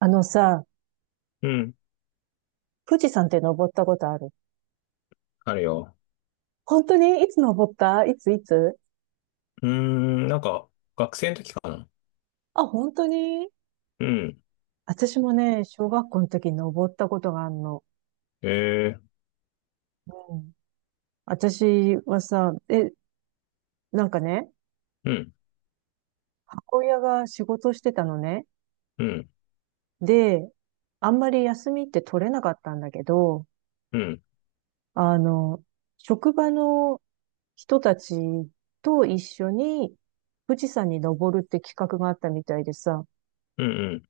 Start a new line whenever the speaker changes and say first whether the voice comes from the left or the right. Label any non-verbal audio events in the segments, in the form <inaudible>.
right: あのさ、
left: うん。
right: 富士山って登ったことある？
left: あるよ。
right: 本当に？いつ登った？いついつ？
left: うーん、なんか、学生の時かな。
right: あ、本当に？
left: うん。
right: 私もね、小学校の時に登ったことがあるの。
left: ええ、
right: うん。私はさ、なんかね、
left: うん、
right: 母親が仕事してたのね。
left: うん、
right: で、あんまり休みって取れなかったんだけど、
left: うん、
right: あの、職場の人たちと一緒に富士山に登るって企画があったみたいでさ、
left: うん、うん、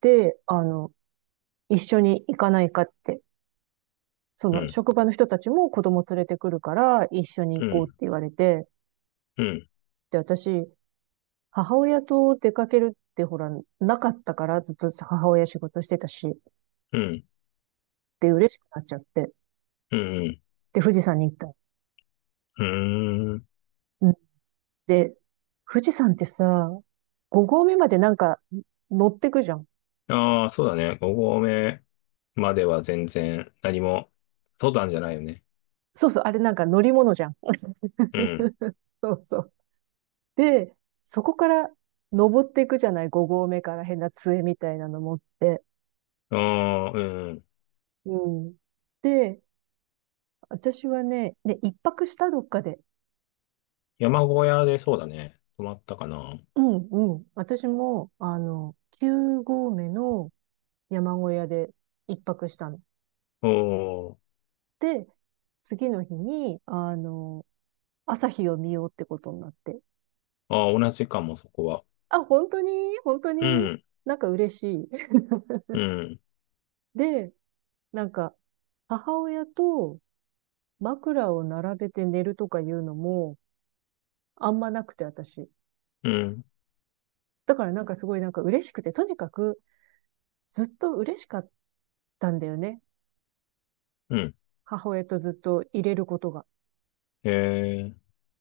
right: で、一緒に行かないかって。そ
left: う
right: の
left: ん、
right: 職場の人たちも子供連れてくるから一緒に
left: う
right: 行
left: ん、う
right: こうっ
left: ん、
right: て言われて、
left: うん、
right: で、私、母親と出かけるってほら、なかったからずっと母親仕事してたし、
left: う
right: で、嬉しくなっちゃって、
left: ん。
right: で、富士山に行った。
left: うーん。
right: うん。で、富士山ってさ、5合目までなんか乗ってくじゃん。
left: ああ、そうだね。5合目までは全然何も、登山じゃないよね。
right: そうそう、あれなんか乗り物じゃん。
left: うん。
right: そうそう。で、そこから登っていくじゃない、5合目から変な杖みたいなの持って。
left: ああ、うん。
right: うん。で、私はね、で、一泊したどっかで。
left: 山小屋でそうだね。泊まったかな。
right: うんうん。私も、9合目の山小屋で一泊したの。
left: おー。
right: で、次の日に、朝日を見ようってことになって。
left: ああ、同じかも、そこは。
right: あ、本当に、本当
left: う
right: に？
left: ん、
right: なんか嬉しい。
left: うん、
right: <laughs> で、なんか、母親と枕を並べて寝るとかいうのも、あんまなくて、私。
left: うん、
right: だからなんかすごいなんか嬉しくて、とにかくずっと嬉しかったんだよね。
left: うん。
right: 母親とずっと入れることが。
left: ええ、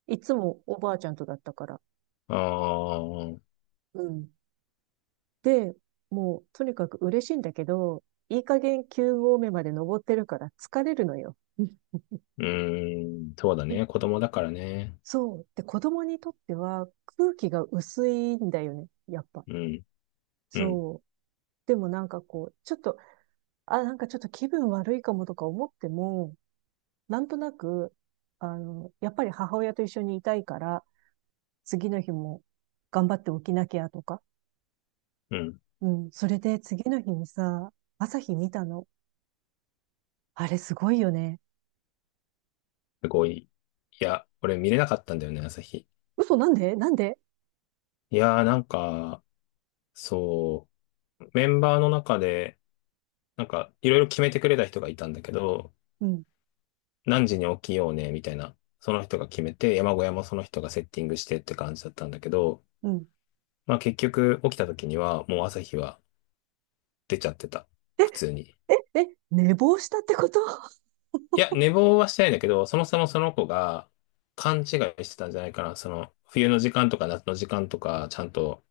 right: いつもおばあちゃんとだったから。
left: ああ。
right: うん。で、もうとにかく嬉しいんだけど、いい加減9合目まで登ってるから疲れるのよ。
left: うーん、そうだ
right: え。
left: ね。子供だからね。
right: そう。で、子供にとっては空気が薄いんだよね。やっぱ。
left: うん、うん、
right: そう。でもなんかこう、ちょっと、あ、なんかちょっと気分悪いかもとか思っても、なんとなく、やっぱり母親と一緒にいたいから、次の日も頑張って起きなきゃとか、
left: うん。
right: うん。それで次の日にさ、朝日見たの。あれすごいよね。
left: すごい。いや、俺見れなかったんだよね、朝日。
right: 嘘、なんで？なんで？
left: いやー、なんか、そう、メンバーの中で、なんか、いろいろ決めてくれた人がいたんだけど、
right: うん。
left: 何時に起きようね、みたいな。その人が決めて、山小屋もその人がセッティングしてって感じだったんだけど、
right: うん。
left: まあ結局起きた時には、もう朝日は出ちゃってた。普通に。
right: え、え、寝坊したってこと？ <laughs>
left: いや、寝坊はしてないんだけど、そもそもその子が勘違いしてたんじゃないかな。その、冬の時間とか夏の時間とか、ちゃんと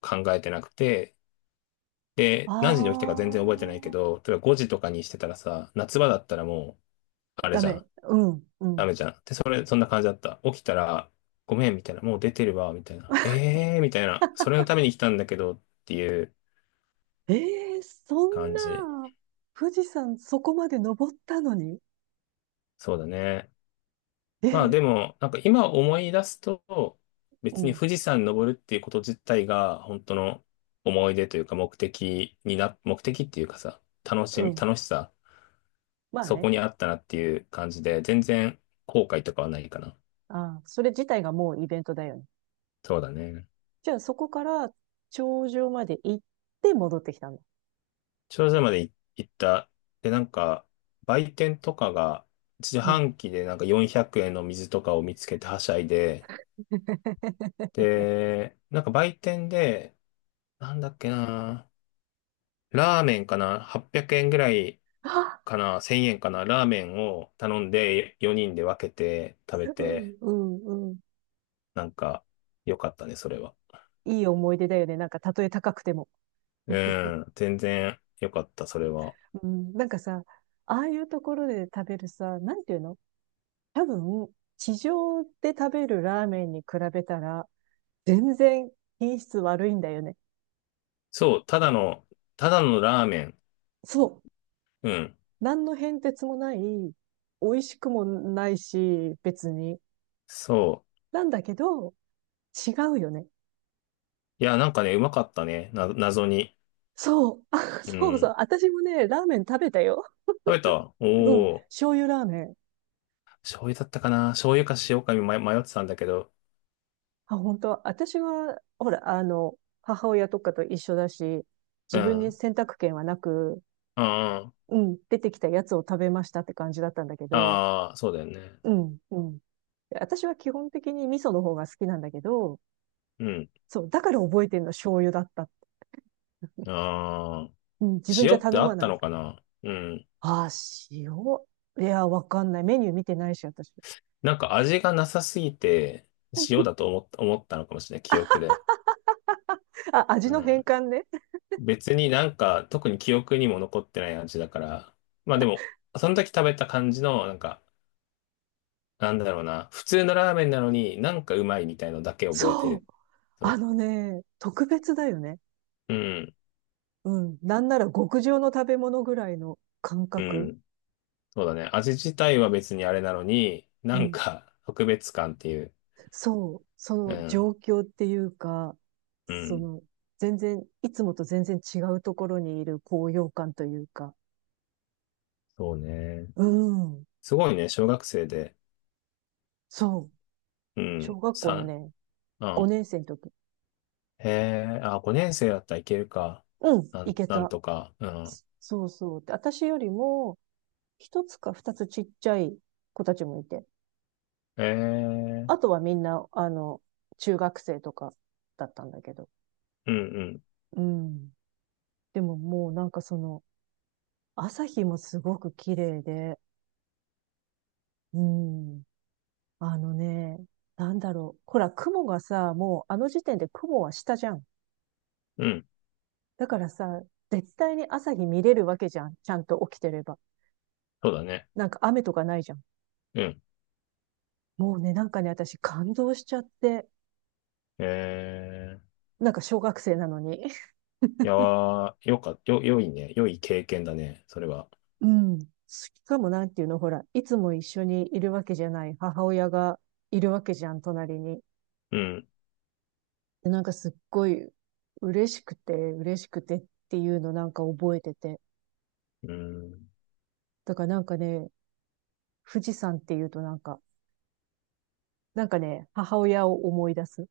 left: 考えてなくて、で、
right: あ
left: 何時に起きたか全然覚えてないけど、例えば5時とかにしてたらさ、夏場だったらもう、
right: あ、
left: あれ
right: ダ
left: じゃ
right: メ。
left: ん、
right: うん。う
left: ダ
right: ん。
left: メじゃん。で、それ、そんな感じだった。起きたら、ごめん、みたいな、もう出てるわ、みたいな。ええー、みたいな。それのために来たんだけど、っていう
right: えー、そん
left: 感じ。
right: な、富士山そこまで登ったのに、
left: そうだね。
right: え
left: まあ
right: ー、
left: でも、なんか今思い出すと、
right: う
left: 別に
right: ん。
left: 富士山登るっていうこと自体が、本当の思い出というか目的っていうかさ、楽
right: う
left: しみ、
right: ん。
left: 楽しさ、
right: まあ
left: そこ
right: ね。
left: にあったなっていう感じで、全然後悔とかはないかな。
right: あー、それ自体がもうイベントだよね。
left: そうだね。
right: じゃあそこから頂上まで行って戻ってきたの。
left: 頂上まで行った。で、なんか、売店とかが、自
right: うん。
left: 販機でなんか400円の水とかを見つけてはしゃいで、
right: <laughs>
left: で、なんか売店で、なんだっけな、ラーメンかな？ 800 円ぐらい
right: あ、
left: かな？ 1000 円かな、ラーメンを頼んで4人で分けて食べ
right: う
left: て、
right: ん、うん、うん。
left: なんか良かったね、それは。
right: いい思い出だよね。なんか、たとえ高くても。
left: うん、全然良かった、それは。
right: うん、なんかさ、ああいうところで食べるさ、なんていうの、多分、地上で食べるラーメンに比べたら、全然品質悪いんだよね。
left: そう、ただのラーメン。
right: そう。
left: うん、
right: 何の変哲もない、美味しくもないし、別に。
left: そ
right: なんだけど、違うよね。
left: う。いや、なんかね、うまかったね、謎に。
right: そう。<laughs> あ、
left: う
right: そうそう。
left: ん。
right: 私もね、ラーメン食べたよ。
left: 食べた、
right: うん。
left: おおー、
right: 醤油ラーメン。
left: 醤油だったかな、醤油か塩か迷ってたんだけど。
right: あ、本当？私は、ほら、母親とかと一緒だし、
left: う
right: 自分に
left: ん。
right: 選択権はなく、
left: あ
right: うん、出てきたやつを食べましたって感じだったんだけど、
left: あ、ああ、そうだよね。
right: うん、うん。私は基本的に味噌の方が好きなんだけど、
left: うん。
right: そう、だから覚えてるの醤油だった。
left: ああ。
right: うん、自分じ
left: 塩
right: ゃ
left: って
right: 頼
left: あ
right: ま
left: っ
right: な
left: た
right: い
left: の
right: か
left: か
right: ら。
left: な、うん。
right: ああ、塩。いや、わかんない。メニュー見てないし、私。
left: なんか味がなさすぎて、塩だと思ったのかもしれない、記憶で。
right: あ、味
left: う
right: の変
left: ん。
right: 換ね。
left: 別になんか、特に記憶にも残ってない味だから。まあでも、その時食べた感じの、なんか、なんだろうな、普通のラーメンなのになんかうまいみたいのだけ覚えて
right: そう。
left: る。そ
right: あのね、特別だよね。
left: う。うん。
right: うん。なんなら極上の食べ物ぐらいの感
left: う
right: 覚。
left: ん。そうだね。味自体は別にあれなのに、
right: う
left: なん
right: ん。
left: か特別感っていう。
right: そう、そ
left: う
right: の
left: ん。
right: 状況っていうか、
left: う
right: そ
left: ん。
right: の、全然、いつもと全然違うところにいる高揚感というか、
left: そうね。
right: うん、
left: すごいね、小学生で。
right: そう、
left: うん。
right: 小学校の
left: さ、
right: ね、
left: うん。
right: 5年生の時、
left: へえ、あ、5年生だったらいけるか。
right: うん、
left: な
right: 行
left: ん、
right: け
left: なん
right: た。
left: とか。う
right: そ
left: ん。
right: そうそう。で、私よりも、一つか二つちっちゃい子たちもいて、
left: へえ、
right: あとはみんな、中学生とかだったんだけど、
left: うんうん。
right: うん。でももうなんかその、朝日もすごく綺麗で、うん。あのね、なんだろう。ほら、雲がさ、もうあの時点で雲は下じゃん。
left: うん。
right: だからさ、絶対に朝日見れるわけじゃん。ちゃんと起きてれば。
left: そうだね。
right: なんか雨とかないじゃん。
left: うん。
right: もうね、なんかね、私感動しちゃって。
left: へえ、
right: なんか小学生なのに。<laughs>
left: いやー、よか、よ、良いね。良い経験だね、それは。
right: うん。しかもなんていうの、ほら、いつも一緒にいるわけじゃない母親がいるわけじゃん、隣に。
left: うん。
right: で、なんかすっごい嬉しくて、嬉しくてっていうのなんか覚えてて。
left: うん。
right: だからなんかね、富士山っていうとなんか、なんかね、母親を思い出す。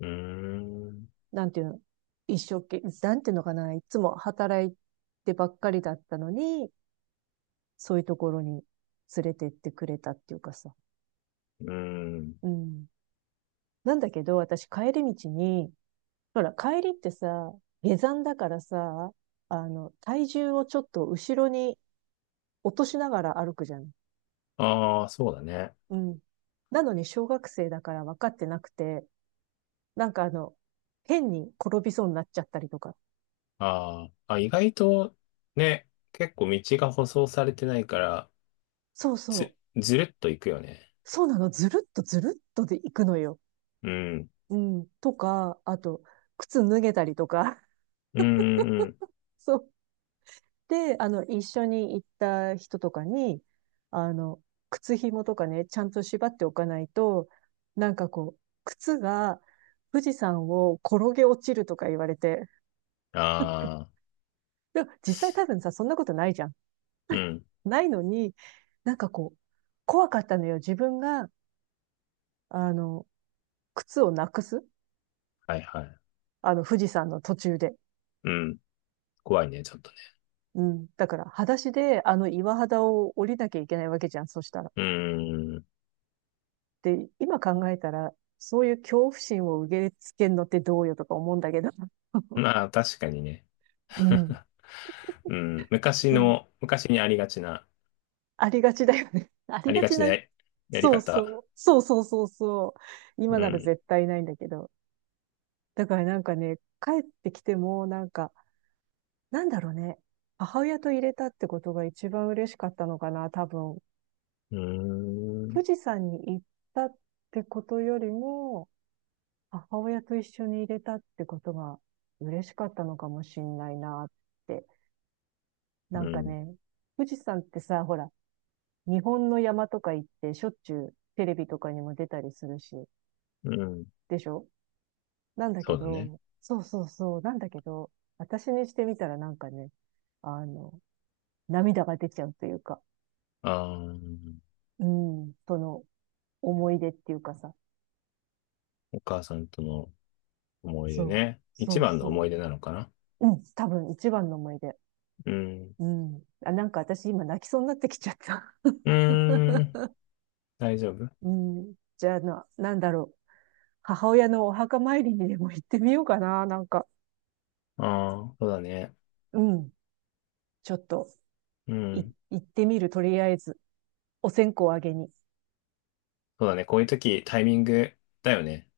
left: うーん。
right: なんていうの、一生懸命、なんていうのかな、いつも働いてばっかりだったのに、そういうところに連れてってくれたっていうかさ。
left: うん。
right: うん。なんだけど、私帰り道に、ほら、帰りってさ、下山だからさ、体重をちょっと後ろに落としながら歩くじゃん。
left: ああ、そうだね。
right: うん。なのに小学生だから分かってなくて、なんか変に転びそうになっちゃったりとか。
left: ああ、あ、意外と、ね、結構道が舗装されてないから、
right: そうそ
left: ず、
right: う。
left: ずるっと行くよね。
right: そうなの、ずるっとずるっとで行くのよ。うん。とか、あと、靴脱げたりとか。<laughs>
left: うん、うん。うん、
right: そう。で、一緒に行った人とかに、あの、靴紐とかね、ちゃんと縛っておかないと、なんかこう、靴が富士山を転げ落ちるとか言われて。
left: ああ、
right: でも実際多分さ、そんなことないじゃん。
left: うん。
right: ないのに、なんかこう、怖かったのよ。自分が、あの、靴をなくす。
left: はいはい、
right: 富士山の途中で。
left: うん。怖いね、ちょっとね。
right: うん。だから、裸足であの岩肌を降りなきゃいけないわけじゃん、そしたら。
left: うーん。
right: で、今考えたら、そういう恐怖心を受け付けるのってどうよとか思うんだけど。<laughs>
left: まあ、確かにね。
right: うん。
left: <laughs> うん。昔
right: そう。
left: の、昔にありがちな、
right: ありがちだよね。<laughs> あり
left: あり
right: が
left: が
right: ち
left: ちな
right: な、
left: や、やり
right: そう
left: 方。
right: そう。そうそうそうそう。
left: う
right: 今なら
left: ん。
right: 絶対ないんだけど。だからなんかね、帰ってきても、なんか、なんだろうね。母親と入れたってことが一番嬉しかったのかな、多分。
left: うーん。
right: 富士山に行ったってことよりも、母親と一緒に入れたってことが嬉しかったのかもしんないなって。な
left: う
right: んか
left: ん。
right: ね、富士山ってさ、ほら、日本の山とか行ってしょっちゅうテレビとかにも出たりするし、
left: うん。
right: でしょ？なんだ
left: そ
right: け
left: うだね。
right: ど、そうそうそう、なんだけど、私にしてみたらなんかね、あの、涙が出ちゃうというか、
left: ああ、
right: うん、その思い出っていうかさ、
left: お母さんとの思い出
right: そう、
left: ね。
right: そ
left: 一
right: う
left: 番の思い
right: そ
left: 出なのかな。
right: う、うん、多分一番の思い出。
left: うん。
right: うん。あ、なんか私今泣きそうになってきちゃった。
left: うーん。大丈夫？
right: うん。じゃあな、なんだろう。母親のお墓参りにでも行ってみようかな。なんか、
left: ああー、そうだね。
right: うん。ちょっと、
left: う
right: い、
left: ん。
right: 行ってみる。とりあえず、お線香をあげに。
left: そうだね。こういう時、タイミングだよね。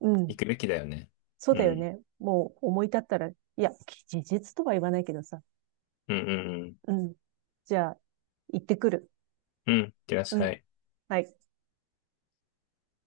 right: うん。
left: 行くべきだよね。
right: そう
left: う
right: だよ
left: ん。
right: ね。もう思い立ったら、いや、事実とは言わないけどさ。
left: うんうんうん。
right: うん。じゃあ、行ってくる。
left: うん、いってらっ
right: う
left: しゃ
right: ん。
left: い。
right: はい。